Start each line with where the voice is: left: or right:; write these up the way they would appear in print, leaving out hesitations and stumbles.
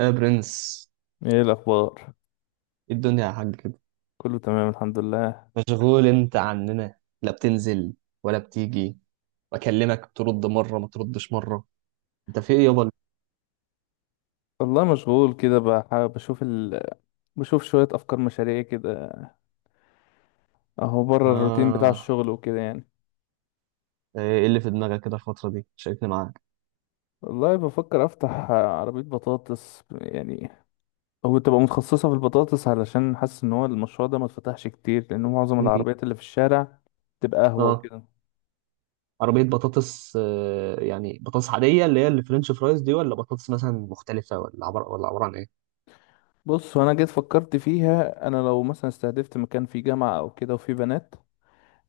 right: يا برنس،
left: ايه الاخبار؟
right: إيه الدنيا يا حاج كده؟
left: كله تمام الحمد لله.
right: مشغول انت عننا، لا بتنزل ولا بتيجي. بكلمك ترد مرة ما تردش مرة. انت في ايه يابا؟
left: والله مشغول كده، بشوف شوية افكار مشاريع كده، اهو بره الروتين بتاع
right: اه.
left: الشغل وكده يعني.
right: ايه اللي في دماغك كده الفترة دي؟ شاركني معاك.
left: والله بفكر افتح عربية بطاطس يعني، هو تبقى متخصصة في البطاطس علشان حاسس ان هو المشروع ده ما اتفتحش كتير، لان معظم
right: إيه؟
left: العربيات اللي في الشارع تبقى قهوة
right: اه.
left: وكده.
right: عربية بطاطس يعني بطاطس عادية اللي هي الفرنش فرايز دي، ولا بطاطس مثلا مختلفة، ولا عبارة عن ايه؟
left: بص، وانا جيت فكرت فيها، انا لو مثلا استهدفت مكان فيه جامعة او كده وفيه بنات،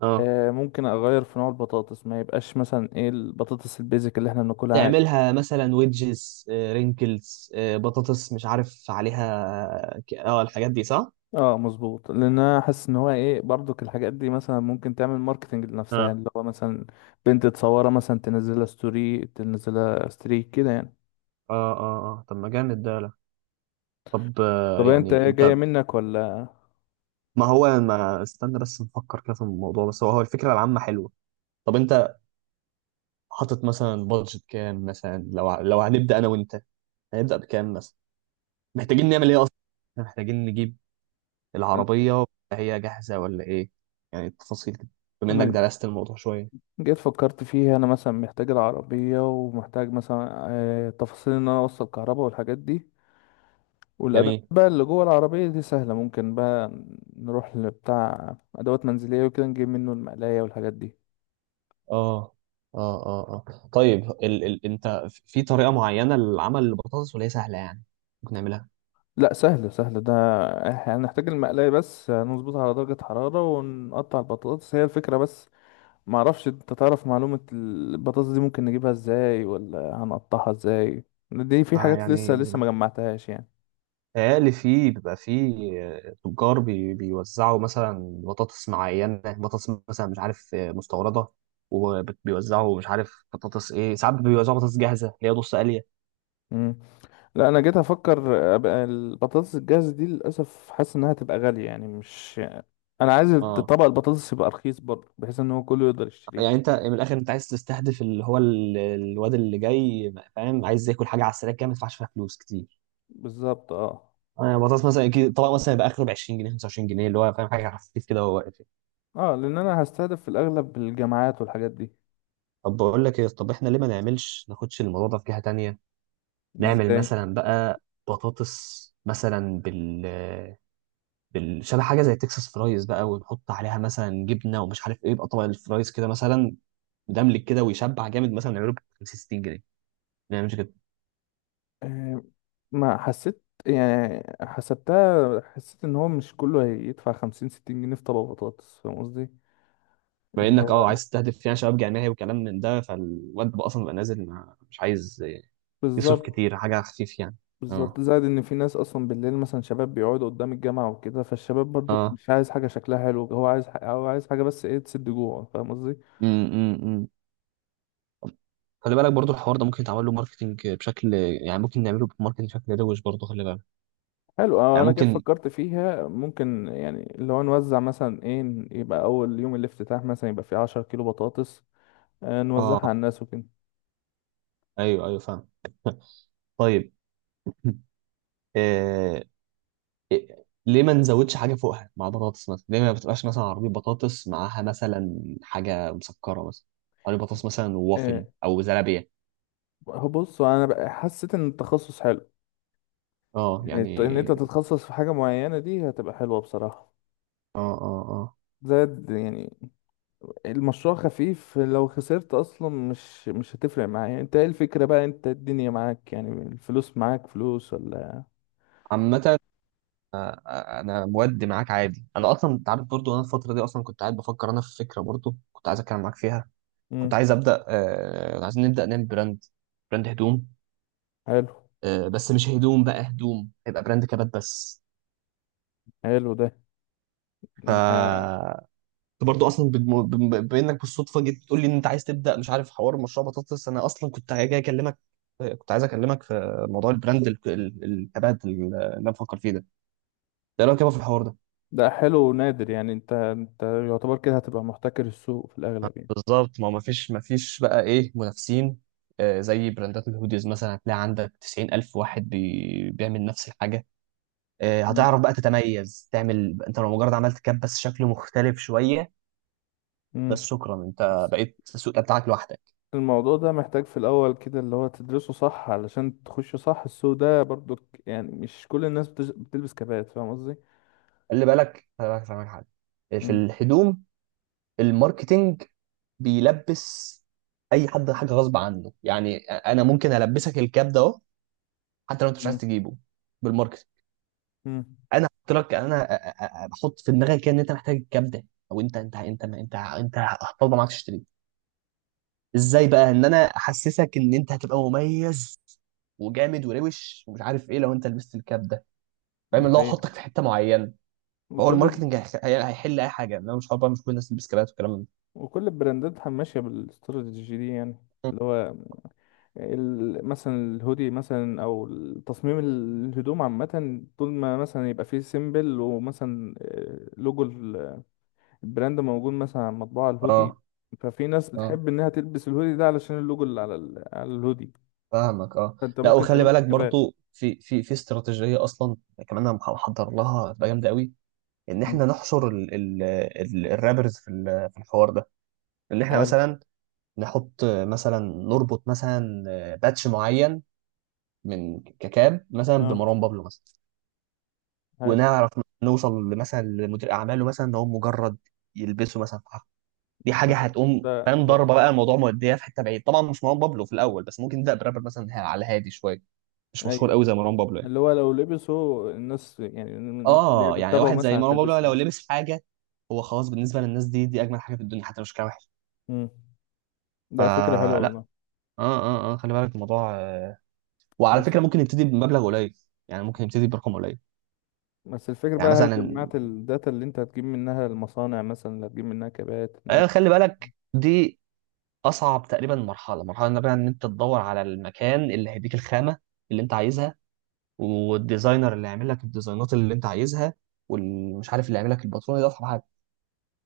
right: اه،
left: ممكن اغير في نوع البطاطس، ما يبقاش مثلا ايه البطاطس البيزك اللي احنا بناكلها عادي.
right: تعملها مثلا ويدجز، رينكلز، بطاطس مش عارف عليها الحاجات دي صح؟
left: اه مظبوط، لان انا حاسس ان هو ايه برضك الحاجات دي مثلا ممكن تعمل ماركتنج لنفسها، اللي هو مثلا بنت تصورها مثلا تنزلها ستوري تنزلها ستريك كده يعني.
right: اه اه اه، طب ما جامد ده، لا. طب،
left: طب انت
right: يعني
left: ايه
right: انت.
left: جاية منك ولا؟
right: ما هو، ما استنى بس نفكر كده في الموضوع، بس هو الفكره العامه حلوه. طب انت، حاطط مثلا بادجت كام مثلا، لو هنبدا انا وانت. هنبدا بكام مثلا؟ محتاجين نعمل ايه اصلا؟ إحنا محتاجين نجيب العربيه، هي جاهزه ولا ايه؟ يعني التفاصيل كده، بما انك
left: انا
right: درست الموضوع شويه.
left: جيت فكرت فيها، انا مثلا محتاج العربية ومحتاج مثلا تفاصيل ان انا اوصل كهرباء والحاجات دي، والادوات
right: جميل.
left: بقى اللي جوه العربيه دي سهله، ممكن بقى نروح لبتاع ادوات منزليه وكده نجيب منه المقلايه والحاجات دي.
right: اه اه اه اه. طيب، ال ال انت في طريقه معينه للعمل البطاطس ولا هي سهله يعني؟ ممكن نعملها.
left: لا سهل سهل ده، احنا هنحتاج المقلايه بس نظبطها على درجه حراره ونقطع البطاطس، هي الفكره بس. ما اعرفش، انت تعرف معلومه البطاطس دي ممكن نجيبها ازاي ولا هنقطعها ازاي؟ دي في حاجات لسه
right: يعني،
left: لسه ما جمعتهاش.
right: قال فيه، بيبقى فيه آه، تجار، بيوزعوا مثلا بطاطس معينة، بطاطس مثلا مش عارف، مستوردة. وبيوزعوا مش عارف بطاطس ايه، ساعات بيوزعوا بطاطس جاهزة اللي هي نص قلية.
left: يعني لا انا جيت افكر، ابقى البطاطس الجاهزه دي للاسف حاسس انها هتبقى غاليه، يعني مش انا عايز
right: اه،
left: طبق البطاطس يبقى رخيص برضه بحيث ان هو كله يقدر
right: يعني
left: يشتريه.
right: انت من الاخر، انت عايز تستهدف اللي هو الواد اللي جاي فاهم عايز ياكل حاجة على السريع كده، ما يدفعش فيها فلوس كتير.
left: بالظبط اه.
right: بطاطس مثلا كده طبق مثلا يبقى اخره ب 20 جنيه 25 جنيه، اللي هو فاهم حاجة خفيف كده وهو واقف.
left: اه لان انا هستهدف في الاغلب الجامعات والحاجات دي.
right: طب بقول لك ايه، طب احنا ليه ما نعملش ناخدش الموضوع ده في جهة تانية. نعمل
left: ازاي؟
right: مثلا بقى بطاطس مثلا، بال شبه حاجه زي تكساس فرايز بقى، ونحط عليها مثلا جبنه ومش عارف ايه، يبقى طبق الفرايز كده مثلا، مدملك كده ويشبع جامد، مثلا نعمله ب 50 60 جنيه. ما نعملش كده؟
left: آه، ما حسيت، يعني حسبتها، حسيت ان هو مش كله هيدفع 50 60 جنيه في طبق بطاطس، فاهم قصدي؟
right: بما
left: اللي
right: انك
left: هو
right: عايز تستهدف يعني شباب جامعي وكلام من ده، فالواد بقى اصلا بقى نازل مش عايز يصرف
left: بالظبط.
right: كتير، حاجه خفيف يعني. اه
left: بالظبط زائد ان في ناس اصلا بالليل مثلا شباب بيقعدوا قدام الجامعه وكده، فالشباب برضو
right: اه.
left: مش عايز حاجه شكلها حلو، هو عايز حاجه بس ايه تسد جوعه، فاهم قصدي؟
right: امم خلي بالك برضو، الحوار ده ممكن يتعمل له ماركتنج بشكل يعني، ممكن نعمله بماركتنج بشكل روش برضو، خلي بالك.
left: حلو.
right: يعني
left: انا كيف
right: ممكن.
left: فكرت فيها ممكن يعني لو نوزع مثلا ايه، يبقى اول يوم الافتتاح مثلا يبقى فيه 10 كيلو بطاطس، نوزعها
right: اه،
left: على الناس وكده.
right: ايوه ايوه، فاهم. طيب. آه، إيه، ليه ما نزودش حاجه فوقها مع بطاطس مثلا، ليه ما بتبقاش مثلا عربيه بطاطس معاها مثلا حاجه مسكره مثلا؟ عربيه بطاطس مثلا،
left: آه،
right: ووافل او زلابيه.
left: هو بص انا بقى حسيت ان التخصص حلو،
right: اه
left: يعني
right: يعني.
left: ان انت تتخصص في حاجه معينه دي هتبقى حلوه بصراحه.
right: اه اه اه،
left: زائد يعني المشروع خفيف، لو خسرت اصلا مش هتفرق معايا، انت ايه الفكرة بقى، انت الدنيا معاك يعني الفلوس معاك، فلوس ولا؟
right: عامه. انا مودي معاك عادي، انا اصلا انت عارف برضو انا الفتره دي اصلا كنت قاعد بفكر، انا في فكره برضو كنت عايز اتكلم معاك فيها. كنت
left: امم.
right: عايز ابدا، عايزين نبدا نعمل براند. براند هدوم.
left: حلو.
right: بس مش هدوم، بقى هدوم هيبقى براند كبات بس.
left: حلو ده
right: ف،
left: ده
right: انت برضو اصلا بانك بالصدفه جيت تقول لي ان انت عايز تبدا، مش عارف، حوار مشروع بطاطس، انا اصلا كنت جاي اكلمك. كنت عايز اكلمك في موضوع البراند الكبات اللي انا بفكر فيه ده. ده لو كده في الحوار ده.
left: ده حلو ونادر، يعني انت يعتبر كده هتبقى محتكر السوق في الاغلب يعني.
right: بالظبط، ما فيش بقى ايه منافسين. زي براندات الهوديز مثلا هتلاقي عندك 90,000 واحد بيعمل نفس الحاجه.
left: مم.
right: هتعرف بقى تتميز، تعمل انت لو مجرد عملت كاب بس شكله مختلف شويه. بس
left: امم
right: شكرا، انت بقيت السوق ده بتاعك لوحدك.
left: الموضوع ده محتاج في الاول كده اللي هو تدرسه صح علشان تخش صح السوق ده برضو، يعني مش كل الناس بتلبس كبات، فاهم قصدي؟
right: خلي بالك خلي بالك، فاهمك حاجه. في
left: امم.
right: الهدوم، الماركتينج بيلبس اي حد حاجه غصب عنه، يعني انا ممكن البسك الكاب ده اهو، حتى لو انت مش عايز
left: مم.
right: تجيبه. بالماركتينج،
left: امم.
right: انا احط لك، انا بحط في دماغك كده ان انت محتاج الكاب ده، او انت هتفضل معاك تشتريه. ازاي بقى ان انا احسسك ان انت هتبقى مميز وجامد وروش ومش عارف ايه لو انت لبست الكاب ده. فاهم،
left: دي
right: اللي هو
left: حقيقة.
right: احطك في حته معينه. فهو
left: وكل
right: الماركتنج هيحل اي حاجه، انا مش هقعد بقى مش كل الناس تلبس كابات والكلام ده.
left: وكل البراندات ماشية بالاستراتيجي دي، يعني اللي هو مثلا الهودي مثلا او تصميم الهدوم عامة، طول ما مثلا يبقى فيه سيمبل ومثلا لوجو البراند موجود مثلا على مطبوع
right: اه
left: الهودي، ففي ناس
right: اه،
left: بتحب انها تلبس الهودي ده علشان اللوجو اللي على الهودي.
right: فاهمك، اه.
left: فانت
right: لا،
left: ممكن
right: وخلي
left: تعمله
right: بالك
left: بالكبات.
right: برضو، في استراتيجيه اصلا كمان انا محضر لها هتبقى جامده قوي، ان
left: مم.
right: احنا نحشر ال ال ال الرابرز في الحوار ده. ان احنا
left: حلو.
right: مثلا نحط مثلا نربط مثلا باتش معين من ككاب مثلا
left: اه.
right: بمروان بابلو مثلا.
left: حلو
right: ونعرف نوصل مثلا لمدير اعماله مثلا ان هو مجرد يلبسه مثلا في حفلة. دي حاجه هتقوم،
left: ده.
right: فاهم
left: لو
right: ضربه بقى، الموضوع موديه في حته بعيد طبعا، مش مروان بابلو في الاول، بس ممكن نبدا برابر مثلا على هادي شويه، مش مشهور
left: ايوه،
right: قوي زي مروان بابلو يعني.
left: اللي هو لو لبسه الناس، يعني الناس اللي هي
right: اه، يعني
left: بتتابعه
right: واحد زي
left: مثلا
right: مروان بابلو
left: هتلبسه.
right: لو لبس حاجه، هو خلاص بالنسبه للناس دي، دي اجمل حاجه في الدنيا حتى لو شكلها وحش.
left: مم. ده فكرة حلوة
right: فلا.
left: والله.
right: اه اه اه، خلي بالك الموضوع. وعلى
left: بس
right: فكره ممكن يبتدي بمبلغ قليل، يعني ممكن يبتدي برقم قليل.
left: بس الفكرة
right: يعني
left: بقى، هل
right: مثلا،
left: جمعت الداتا اللي انت هتجيب منها المصانع مثلا اللي هتجيب منها كبات؟
right: خلي بالك، دي اصعب تقريبا مرحله، ان بقى ان انت تدور على المكان اللي هيديك الخامه اللي انت عايزها، والديزاينر اللي هيعمل لك الديزاينات اللي انت عايزها، والمش عارف اللي هيعمل لك الباترون ده.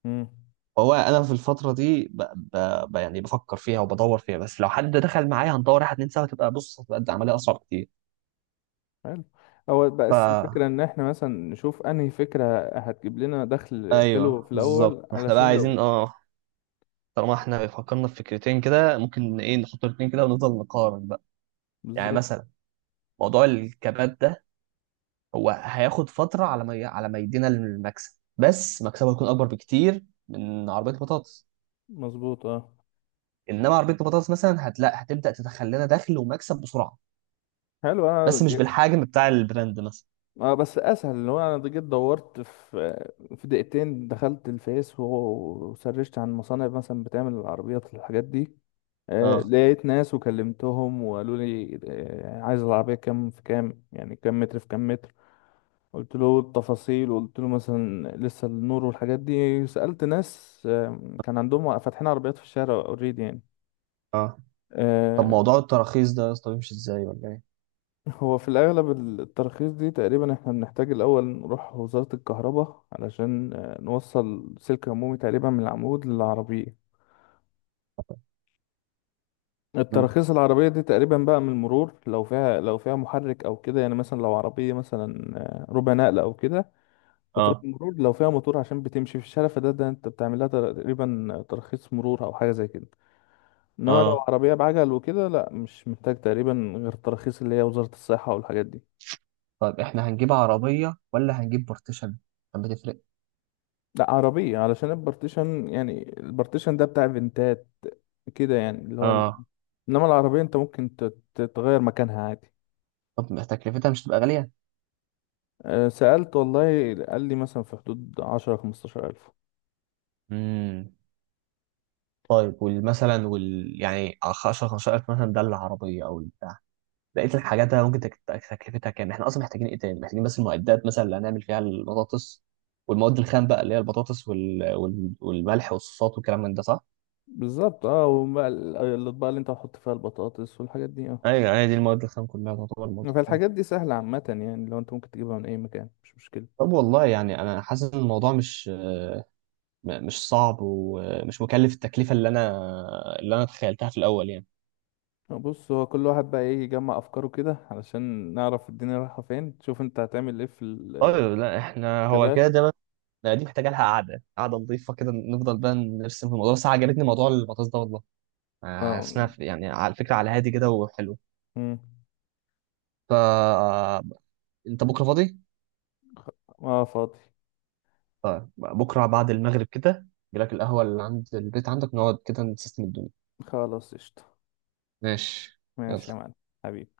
left: امم.
right: هو انا في الفتره دي يعني بفكر فيها وبدور فيها، بس لو حد دخل معايا هندور واحد اتنين سوا، تبقى بص، هتبقى العمليه اصعب كتير.
left: حلو. هو
right: ف
left: بس الفكرة ان احنا مثلا نشوف انهي فكرة هتجيب لنا دخل حلو
right: ايوه
left: في
right: بالظبط،
left: الاول
right: احنا بقى
left: علشان لو.
right: عايزين طالما احنا فكرنا في فكرتين كده، ممكن ايه نحط الاتنين كده ونفضل نقارن بقى. يعني
left: بالظبط.
right: مثلا، موضوع الكبات ده، هو هياخد فتره على ما يدينا المكسب، بس مكسبه هيكون اكبر بكتير من عربيه البطاطس.
left: مظبوط اه.
right: انما عربيه البطاطس مثلا هتلاقي هتبدا تدخل لنا دخل ومكسب بسرعه،
left: حلو
right: بس مش بالحجم بتاع البراند مثلا.
left: اه بس اسهل، اللي هو انا جيت دورت في في دقيقتين، دخلت الفيس وسرشت عن مصانع مثلا بتعمل العربيات والحاجات دي.
right: اه
left: لقيت ناس وكلمتهم وقالوا لي عايز العربية كام في كام، يعني كام متر في كام متر. قلت له التفاصيل وقلت له مثلا لسه النور والحاجات دي، سألت ناس كان عندهم فاتحين عربيات في الشارع اوريدي يعني.
right: اه، طب
left: آه،
right: موضوع التراخيص ده يا اسطى بيمشي ازاي ولا ايه؟
left: هو في الأغلب التراخيص دي تقريبا احنا بنحتاج الأول نروح وزارة الكهرباء، علشان نوصل سلك عمومي تقريبا من العمود للعربية.
right: مم.
left: التراخيص العربية دي تقريبا بقى من المرور، لو فيها محرك أو كده، يعني مثلا لو عربية مثلا ربع نقل أو كده، بتروح
right: اه
left: المرور لو فيها موتور عشان بتمشي في الشارع، فده أنت بتعمل لها تقريبا ترخيص مرور أو حاجة زي كده. إنما لو
right: اه،
left: عربية بعجل وكده لا، مش محتاج تقريبا غير التراخيص اللي هي وزارة الصحة والحاجات دي.
right: طيب احنا هنجيب عربية ولا هنجيب بارتيشن؟ طب بتفرق؟
left: لا عربية، علشان البارتيشن يعني البارتيشن ده بتاع فنتات كده يعني، اللي هو
right: اه،
left: إنما العربية أنت ممكن تتغير مكانها عادي.
right: طب ما تكلفتها مش تبقى غالية؟
left: سألت والله، قال لي مثلا في حدود 10 15 ألف.
right: امم طيب، والمثلا وال يعني 10 15 ألف مثلا، ده العربية أو البتاع. بقية الحاجات، أنا ممكن تكلفتها كام؟ إحنا أصلا محتاجين إيه تاني؟ محتاجين بس المعدات مثلا اللي هنعمل فيها البطاطس، والمواد الخام بقى اللي هي البطاطس والملح والصوصات والكلام من ده صح؟
left: بالظبط اه، وبقى الأطباق اللي انت هتحط فيها البطاطس والحاجات دي اه.
right: ايوه، هي دي المواد، الخام كلها تعتبر مواد.
left: فالحاجات دي سهلة عامة، يعني لو انت ممكن تجيبها من أي مكان مش مشكلة.
right: طب والله يعني انا حاسس ان الموضوع مش صعب ومش مكلف، التكلفه اللي انا تخيلتها في الاول يعني.
left: بص، هو كل واحد بقى ايه يجمع أفكاره كده علشان نعرف الدنيا رايحة فين، تشوف انت هتعمل ايه في
right: طيب لا، احنا هو
left: الكبات.
right: كده ده بقى، دي محتاجه لها قعده قعده نظيفه كده، نفضل بقى نرسم في الموضوع، بس عجبتني موضوع البطاطس ده والله. حاسس إنها
left: اه.
right: يعني، على فكره على هادي كده وحلو.
left: مم.
right: ف انت بكره فاضي؟
left: اه فاضي.
right: طيب بكره بعد المغرب كده، جيلك القهوه اللي عند البيت عندك، نقعد كده نسيستم الدنيا.
left: خلاص قشطة.
right: ماشي.
left: ماشي
right: يلا.
left: يا معلم. حبيبي.